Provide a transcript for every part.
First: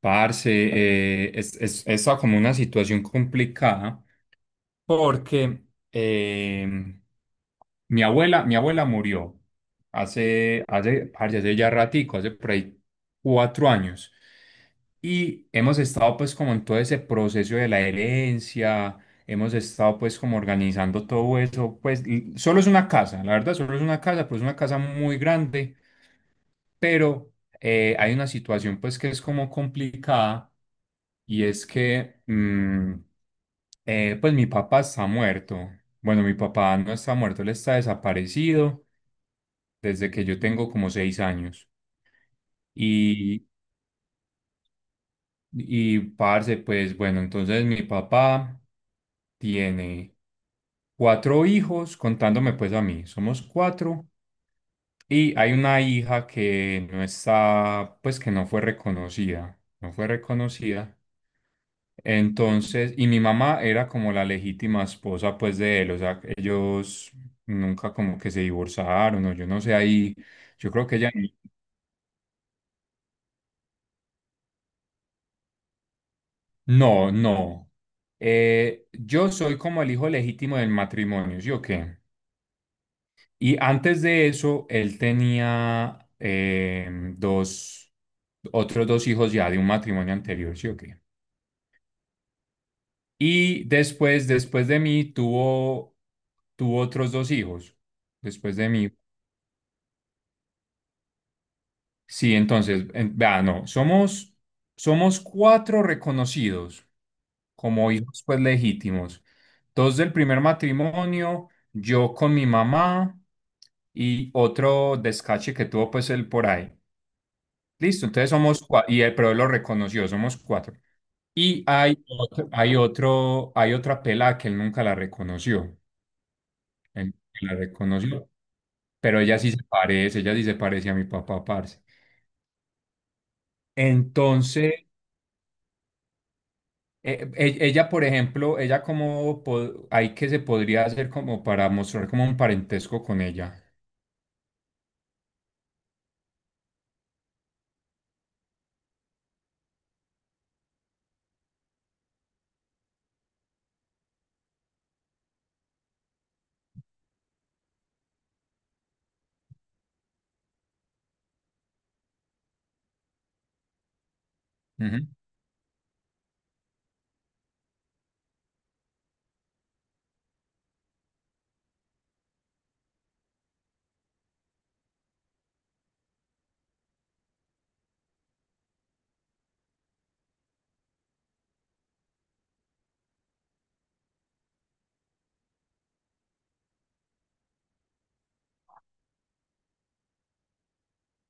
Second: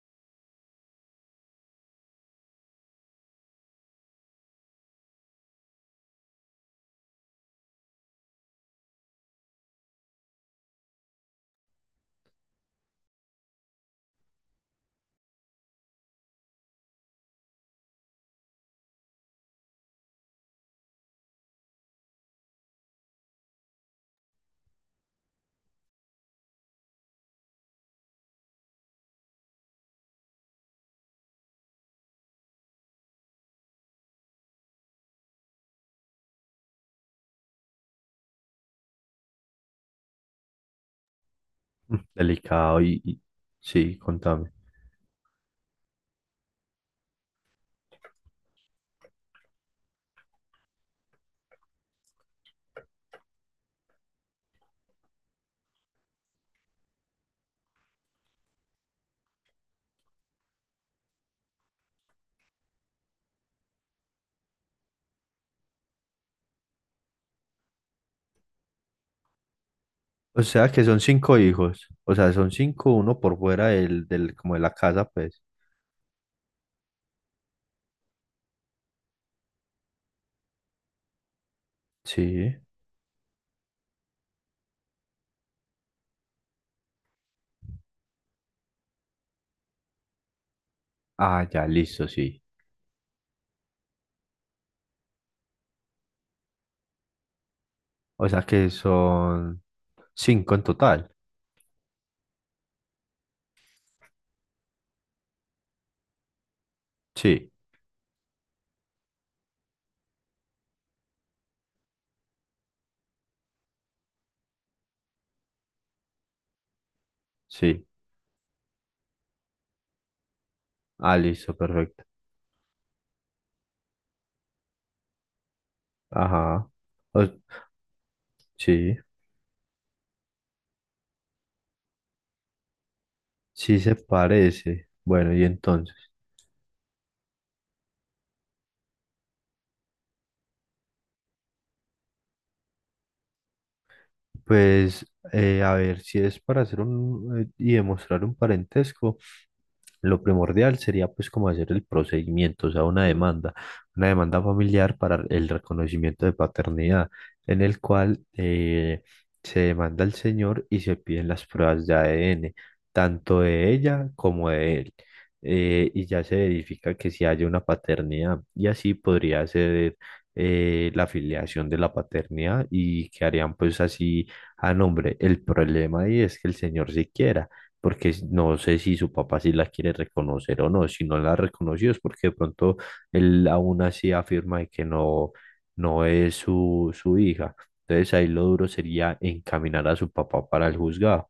Parce, está como una situación complicada porque eh, mi abuela murió hace, parce, hace ya ratico, hace por ahí 4 años. Y hemos estado pues como en todo ese proceso de la herencia, hemos estado pues como organizando todo eso, pues y solo es una casa, la verdad, solo es una casa, pero es una casa muy grande, pero hay una situación pues que es como complicada. Y es que, pues mi papá está muerto. Bueno, mi papá no está muerto, él está desaparecido desde que yo tengo como 6 años. Delicado y- Y, sí, contame. y, parce, pues bueno, entonces mi papá tiene cuatro hijos, contándome pues a mí, somos cuatro. Y hay una hija que no está, pues que no fue reconocida, no fue reconocida. Entonces, y mi mamá era como la legítima esposa pues de él, o sea, ellos nunca como que se divorciaron o yo no sé, ahí O sea yo que creo que son ella. cinco hijos. O sea, son cinco, uno por fuera del, como de la casa, pues. No, no. Yo soy como el hijo legítimo del matrimonio, ¿sí o qué? Sí. Y antes de eso, él tenía otros dos hijos ya de un matrimonio anterior, ¿sí o qué? Ah, ya, listo, sí. Y después, después de mí, tuvo otros dos hijos, O sea después de que mí. son cinco en total. Sí, entonces, vea, no, somos cuatro reconocidos Sí, como hijos pues legítimos. Dos del primer matrimonio, yo con mi mamá y otro descache que tuvo pues él por ahí. sí. Listo, entonces somos cuatro, y él, pero él lo reconoció, somos cuatro. Ah, listo, Y perfecto. hay otra pela que él nunca la reconoció. Ajá. Él O- la reconoció, sí, pero ella sí se parece, ella sí se parece a mi papá, parce. sí se Entonces, parece. Bueno, y entonces, ella, por ejemplo, ella como hay que se podría hacer como para mostrar como un parentesco con ella. pues, a ver, si es para hacer un, y demostrar un parentesco. Lo primordial sería pues como hacer el procedimiento, o sea, una demanda familiar para el reconocimiento de paternidad, en el cual se demanda al señor y se piden las pruebas de ADN, tanto de ella como de él, Ujú. Y ya se verifica que si haya una paternidad y así podría ser la afiliación de la paternidad y quedarían pues así a nombre. El problema ahí es que el señor siquiera porque no sé si su papá sí la quiere reconocer o no. Si no la reconoció es porque de pronto él aún así afirma de que no, no es su hija. Entonces ahí lo duro sería encaminar a su papá para el juzgado.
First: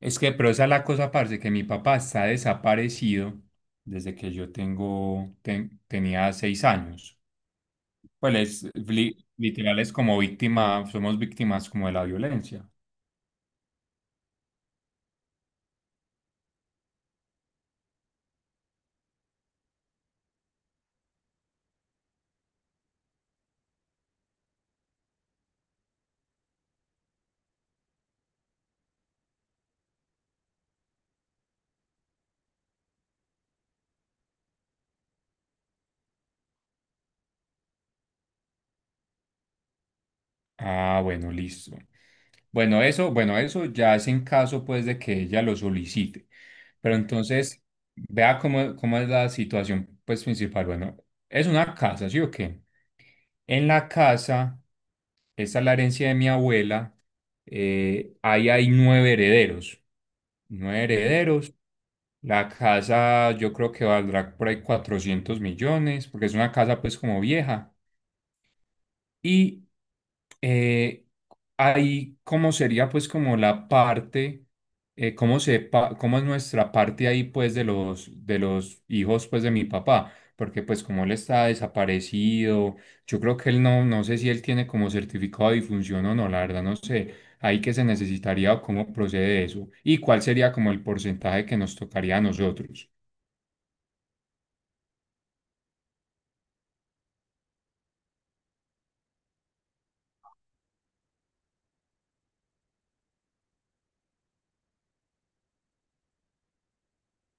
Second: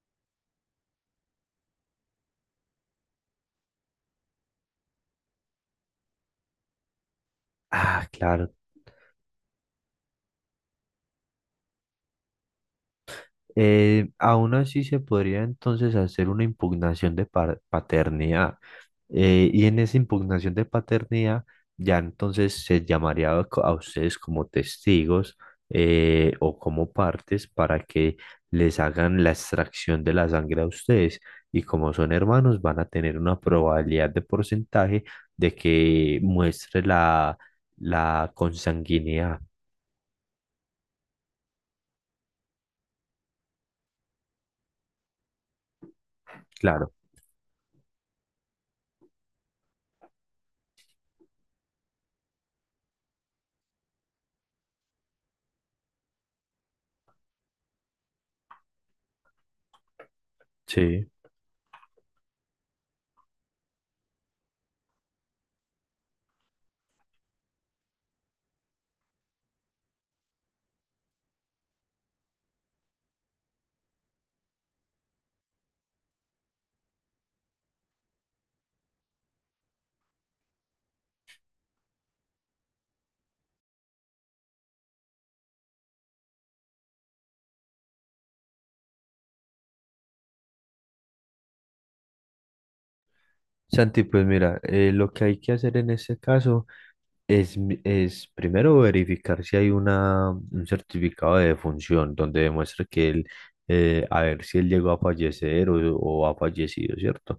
Es que, pero esa es la cosa, parce, que mi papá está desaparecido desde que yo tenía 6 años. Ah, Pues claro. literal es como víctima, somos víctimas como de la violencia. Aún así se podría entonces hacer una impugnación de paternidad. Y en esa impugnación de paternidad ya entonces se llamaría a ustedes como testigos, o como partes para que les hagan la extracción de la sangre a ustedes. Y como son hermanos, van a tener una probabilidad de porcentaje de que muestre la consanguinidad. Ah, bueno, listo. Bueno, eso ya es en caso pues de que ella lo solicite. Claro, Pero entonces, vea cómo es la situación pues principal. Bueno, es una casa, ¿sí o qué? En la casa, esta es la herencia de mi abuela, ahí hay nueve herederos. Nueve sí. herederos. La casa yo creo que valdrá por ahí 400 millones, porque es una casa pues como vieja. Y eh, ahí cómo sería pues como la parte, cómo es nuestra parte ahí pues de los hijos pues de mi papá, porque pues como él está desaparecido, yo creo que él no, no sé si él tiene como certificado de difunción o no, la verdad no sé, ahí que se necesitaría o cómo procede eso y cuál sería como el porcentaje que nos tocaría a nosotros. Santi, pues mira, lo que hay que hacer en ese caso. Es, es primero verificar si hay un certificado de defunción donde demuestre que él, a ver si él llegó a fallecer o ha fallecido, ¿cierto?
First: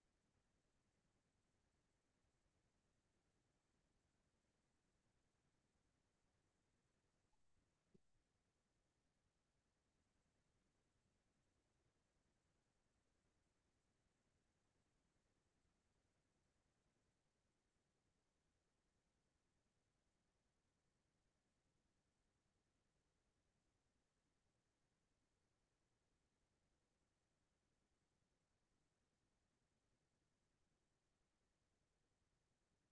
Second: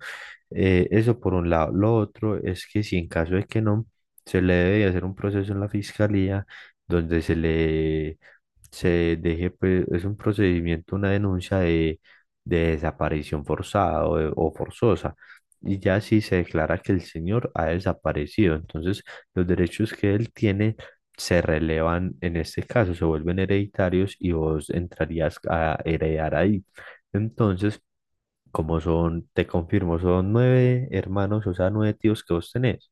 Eso por un lado. Lo otro es que si en caso de que no, se le debe hacer un proceso en la fiscalía donde se le se deje, pues, es un procedimiento, una denuncia de desaparición forzada o forzosa. Y ya si se declara que el señor ha desaparecido, entonces los derechos que él tiene se relevan en este caso, se vuelven hereditarios y vos entrarías a heredar ahí. Entonces, como son, te confirmo, son nueve hermanos, o sea, nueve tíos que vos tenés.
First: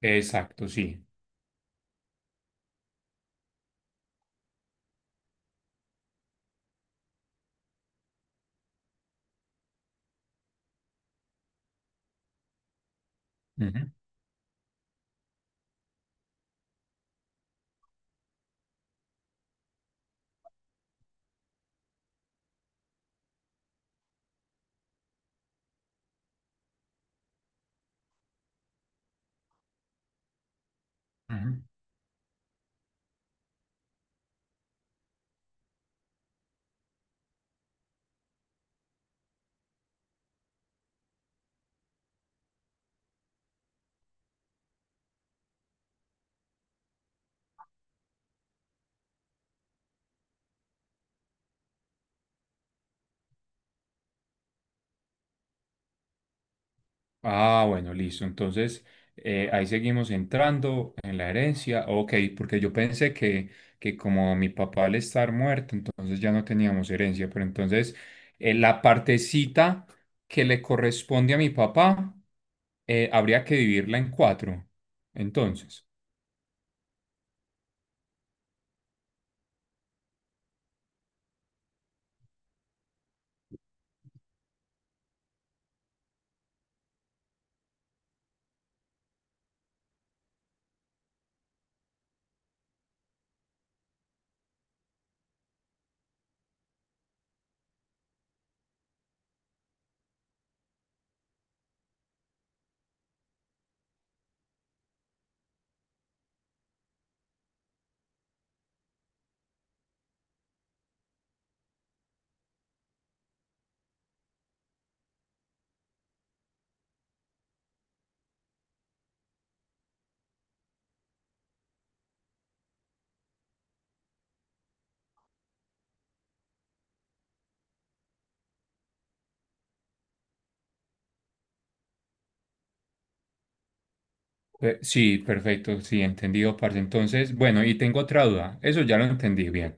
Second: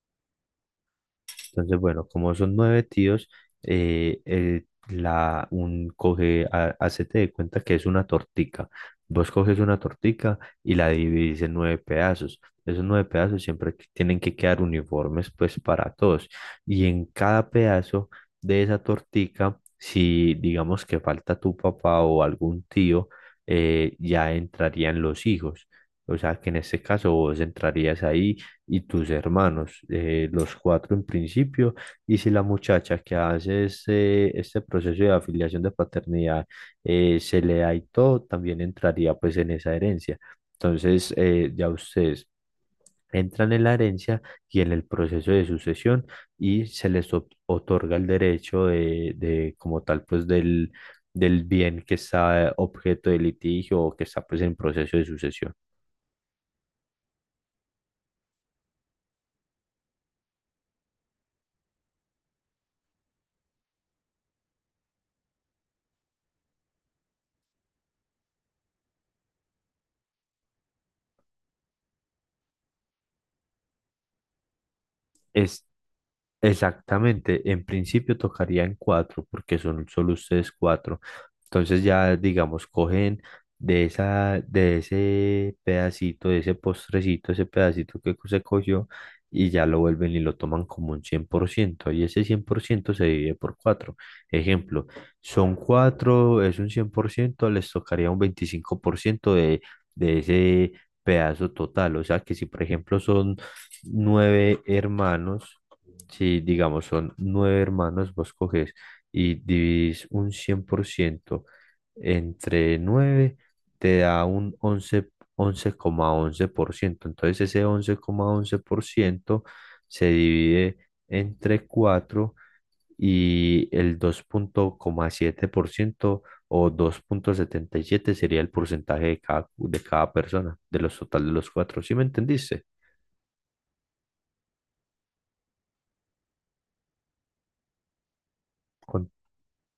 Exacto, sí. Entonces, bueno, como son nueve tíos, el la, un coge, ha- hacete de cuenta que es una tortica. Vos coges una tortica y la dividís en nueve pedazos. Esos nueve pedazos siempre Ujú, tienen que quedar uniformes, pues, para todos. Y en cada pedazo de esa tortica, si digamos que falta tu papá o algún tío, ya entrarían los hijos. O sea, que en este caso vos entrarías ahí y tus hermanos, los cuatro en ujú. principio, y si la muchacha que hace este proceso de afiliación de paternidad se le da y todo, también entraría pues en esa herencia. Entonces, ya ustedes entran en la herencia y en el proceso de sucesión y se les otorga el derecho de como tal, pues del bien que está objeto de litigio o que está pues en proceso de sucesión. Ah, bueno, listo. Entonces, ahí seguimos entrando en la herencia. Ok, porque yo pensé que como mi papá al estar muerto, entonces ya no teníamos herencia. Pero entonces, la partecita que le corresponde a mi papá, habría que dividirla en cuatro. Es Entonces, exactamente, en principio tocaría en cuatro, porque son solo ustedes cuatro. Entonces ya, digamos, cogen de de ese pedacito, de ese postrecito, ese pedacito que se cogió, y ya lo vuelven y lo toman como un 100% y ese 100% se divide por cuatro. Ejemplo, son cuatro, es un 100% les tocaría un 25% de ese pedazo total. O sea que si, por ejemplo, son nueve hermanos, si digamos son nueve hermanos, vos coges y dividís un 100% entre nueve, te da un once coma once por ciento. Entonces ese once once coma once por ciento se divide entre cuatro y el dos coma siete por ciento o dos coma setenta y siete sería el porcentaje de cada persona, de los total de los cuatro. ¿Sí me entendiste? Sí, perfecto, sí, entendido, parce. Entonces, bueno, y tengo otra duda. Eso ya lo Con entendí bien.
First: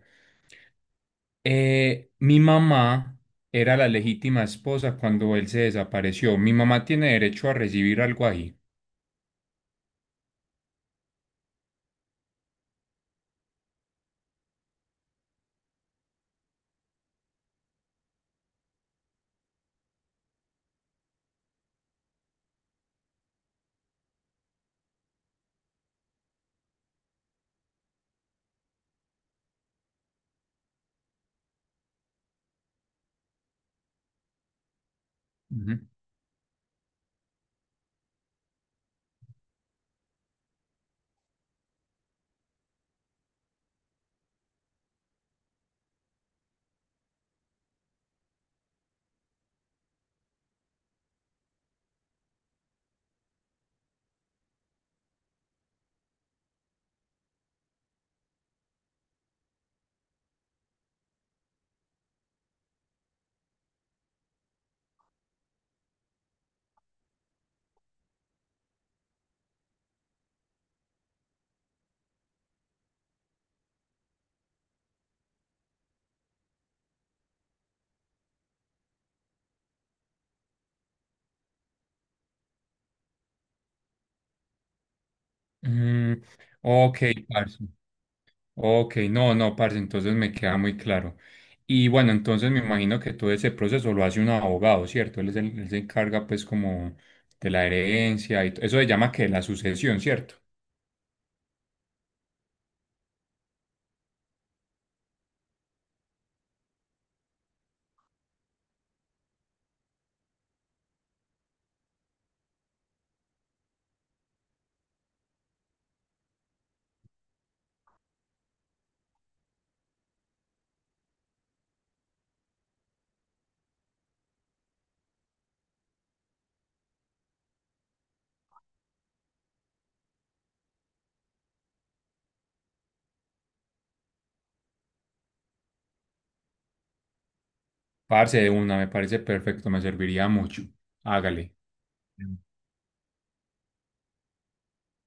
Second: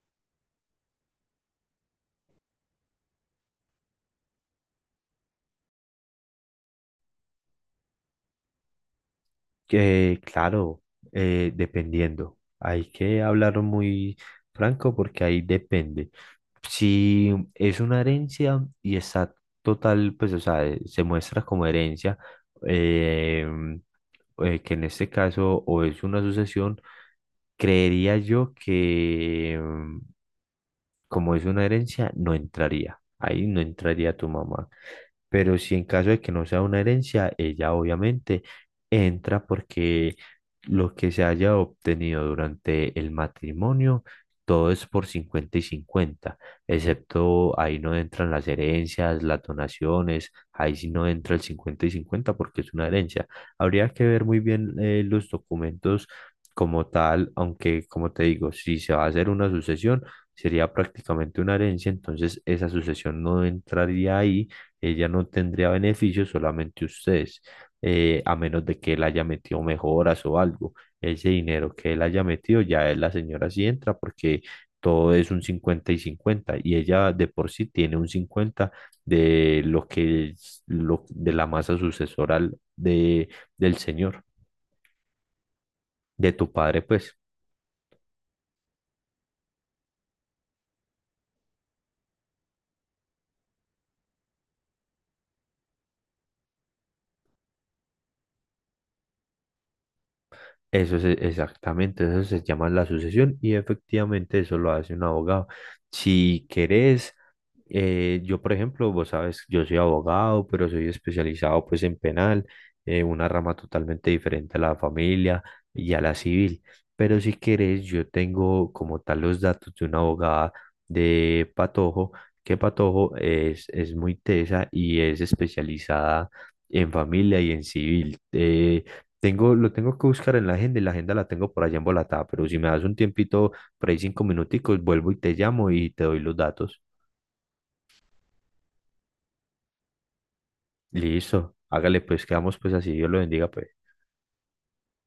Mi mamá era la legítima esposa cuando él se desapareció. Mi mamá tiene derecho a recibir algo ahí. que claro, dependiendo. Hay que hablar muy franco porque ahí depende. Si es una herencia y está total, pues, o sea, se muestra como herencia, eh, que en este caso o es una sucesión, creería yo que como es una herencia, no entraría. Ahí no entraría tu mamá. Pero si en Ujú. caso de que no sea una herencia, ella obviamente entra porque lo que se haya obtenido durante el matrimonio, todo es por 50 y cincuenta, excepto ahí no entran las herencias, las donaciones, ahí sí no entra el 50 y 50 porque es una herencia. Habría que ver muy bien los documentos como tal, aunque como te digo, si se va a hacer una sucesión, sería prácticamente una herencia, entonces esa sucesión no entraría ahí, ella no tendría beneficios, solamente ustedes, a menos de que él haya metido mejoras o algo. Ese dinero que él haya metido, ya la señora sí entra porque todo es un 50 y 50 y ella de por sí tiene un 50 de lo que es lo, de la masa sucesoral del señor, Mm, de tu padre, ok, pues. parce. Ok, no, no, parce, entonces me queda muy claro. Y bueno, entonces me imagino que todo ese proceso lo hace un abogado, ¿cierto? Él se encarga pues como de la herencia y eso se llama que la sucesión, ¿cierto? Eso es exactamente, eso se llama la sucesión y efectivamente eso lo hace un abogado. Si querés, yo por ejemplo, vos sabes, yo soy abogado, pero soy especializado pues en penal, una rama totalmente diferente a la familia y a la civil. Pero si querés, yo tengo como tal los datos de una abogada de Patojo, que Patojo es muy tesa y es especializada en familia y en civil. Tengo, lo tengo que buscar en la agenda y la agenda la tengo por allá embolatada, pero si me das un tiempito, por ahí cinco minuticos, vuelvo y te llamo y te doy los datos. Parce de una, me parece perfecto, me serviría mucho. Hágale. Listo, hágale pues, quedamos pues así, Dios lo bendiga pues.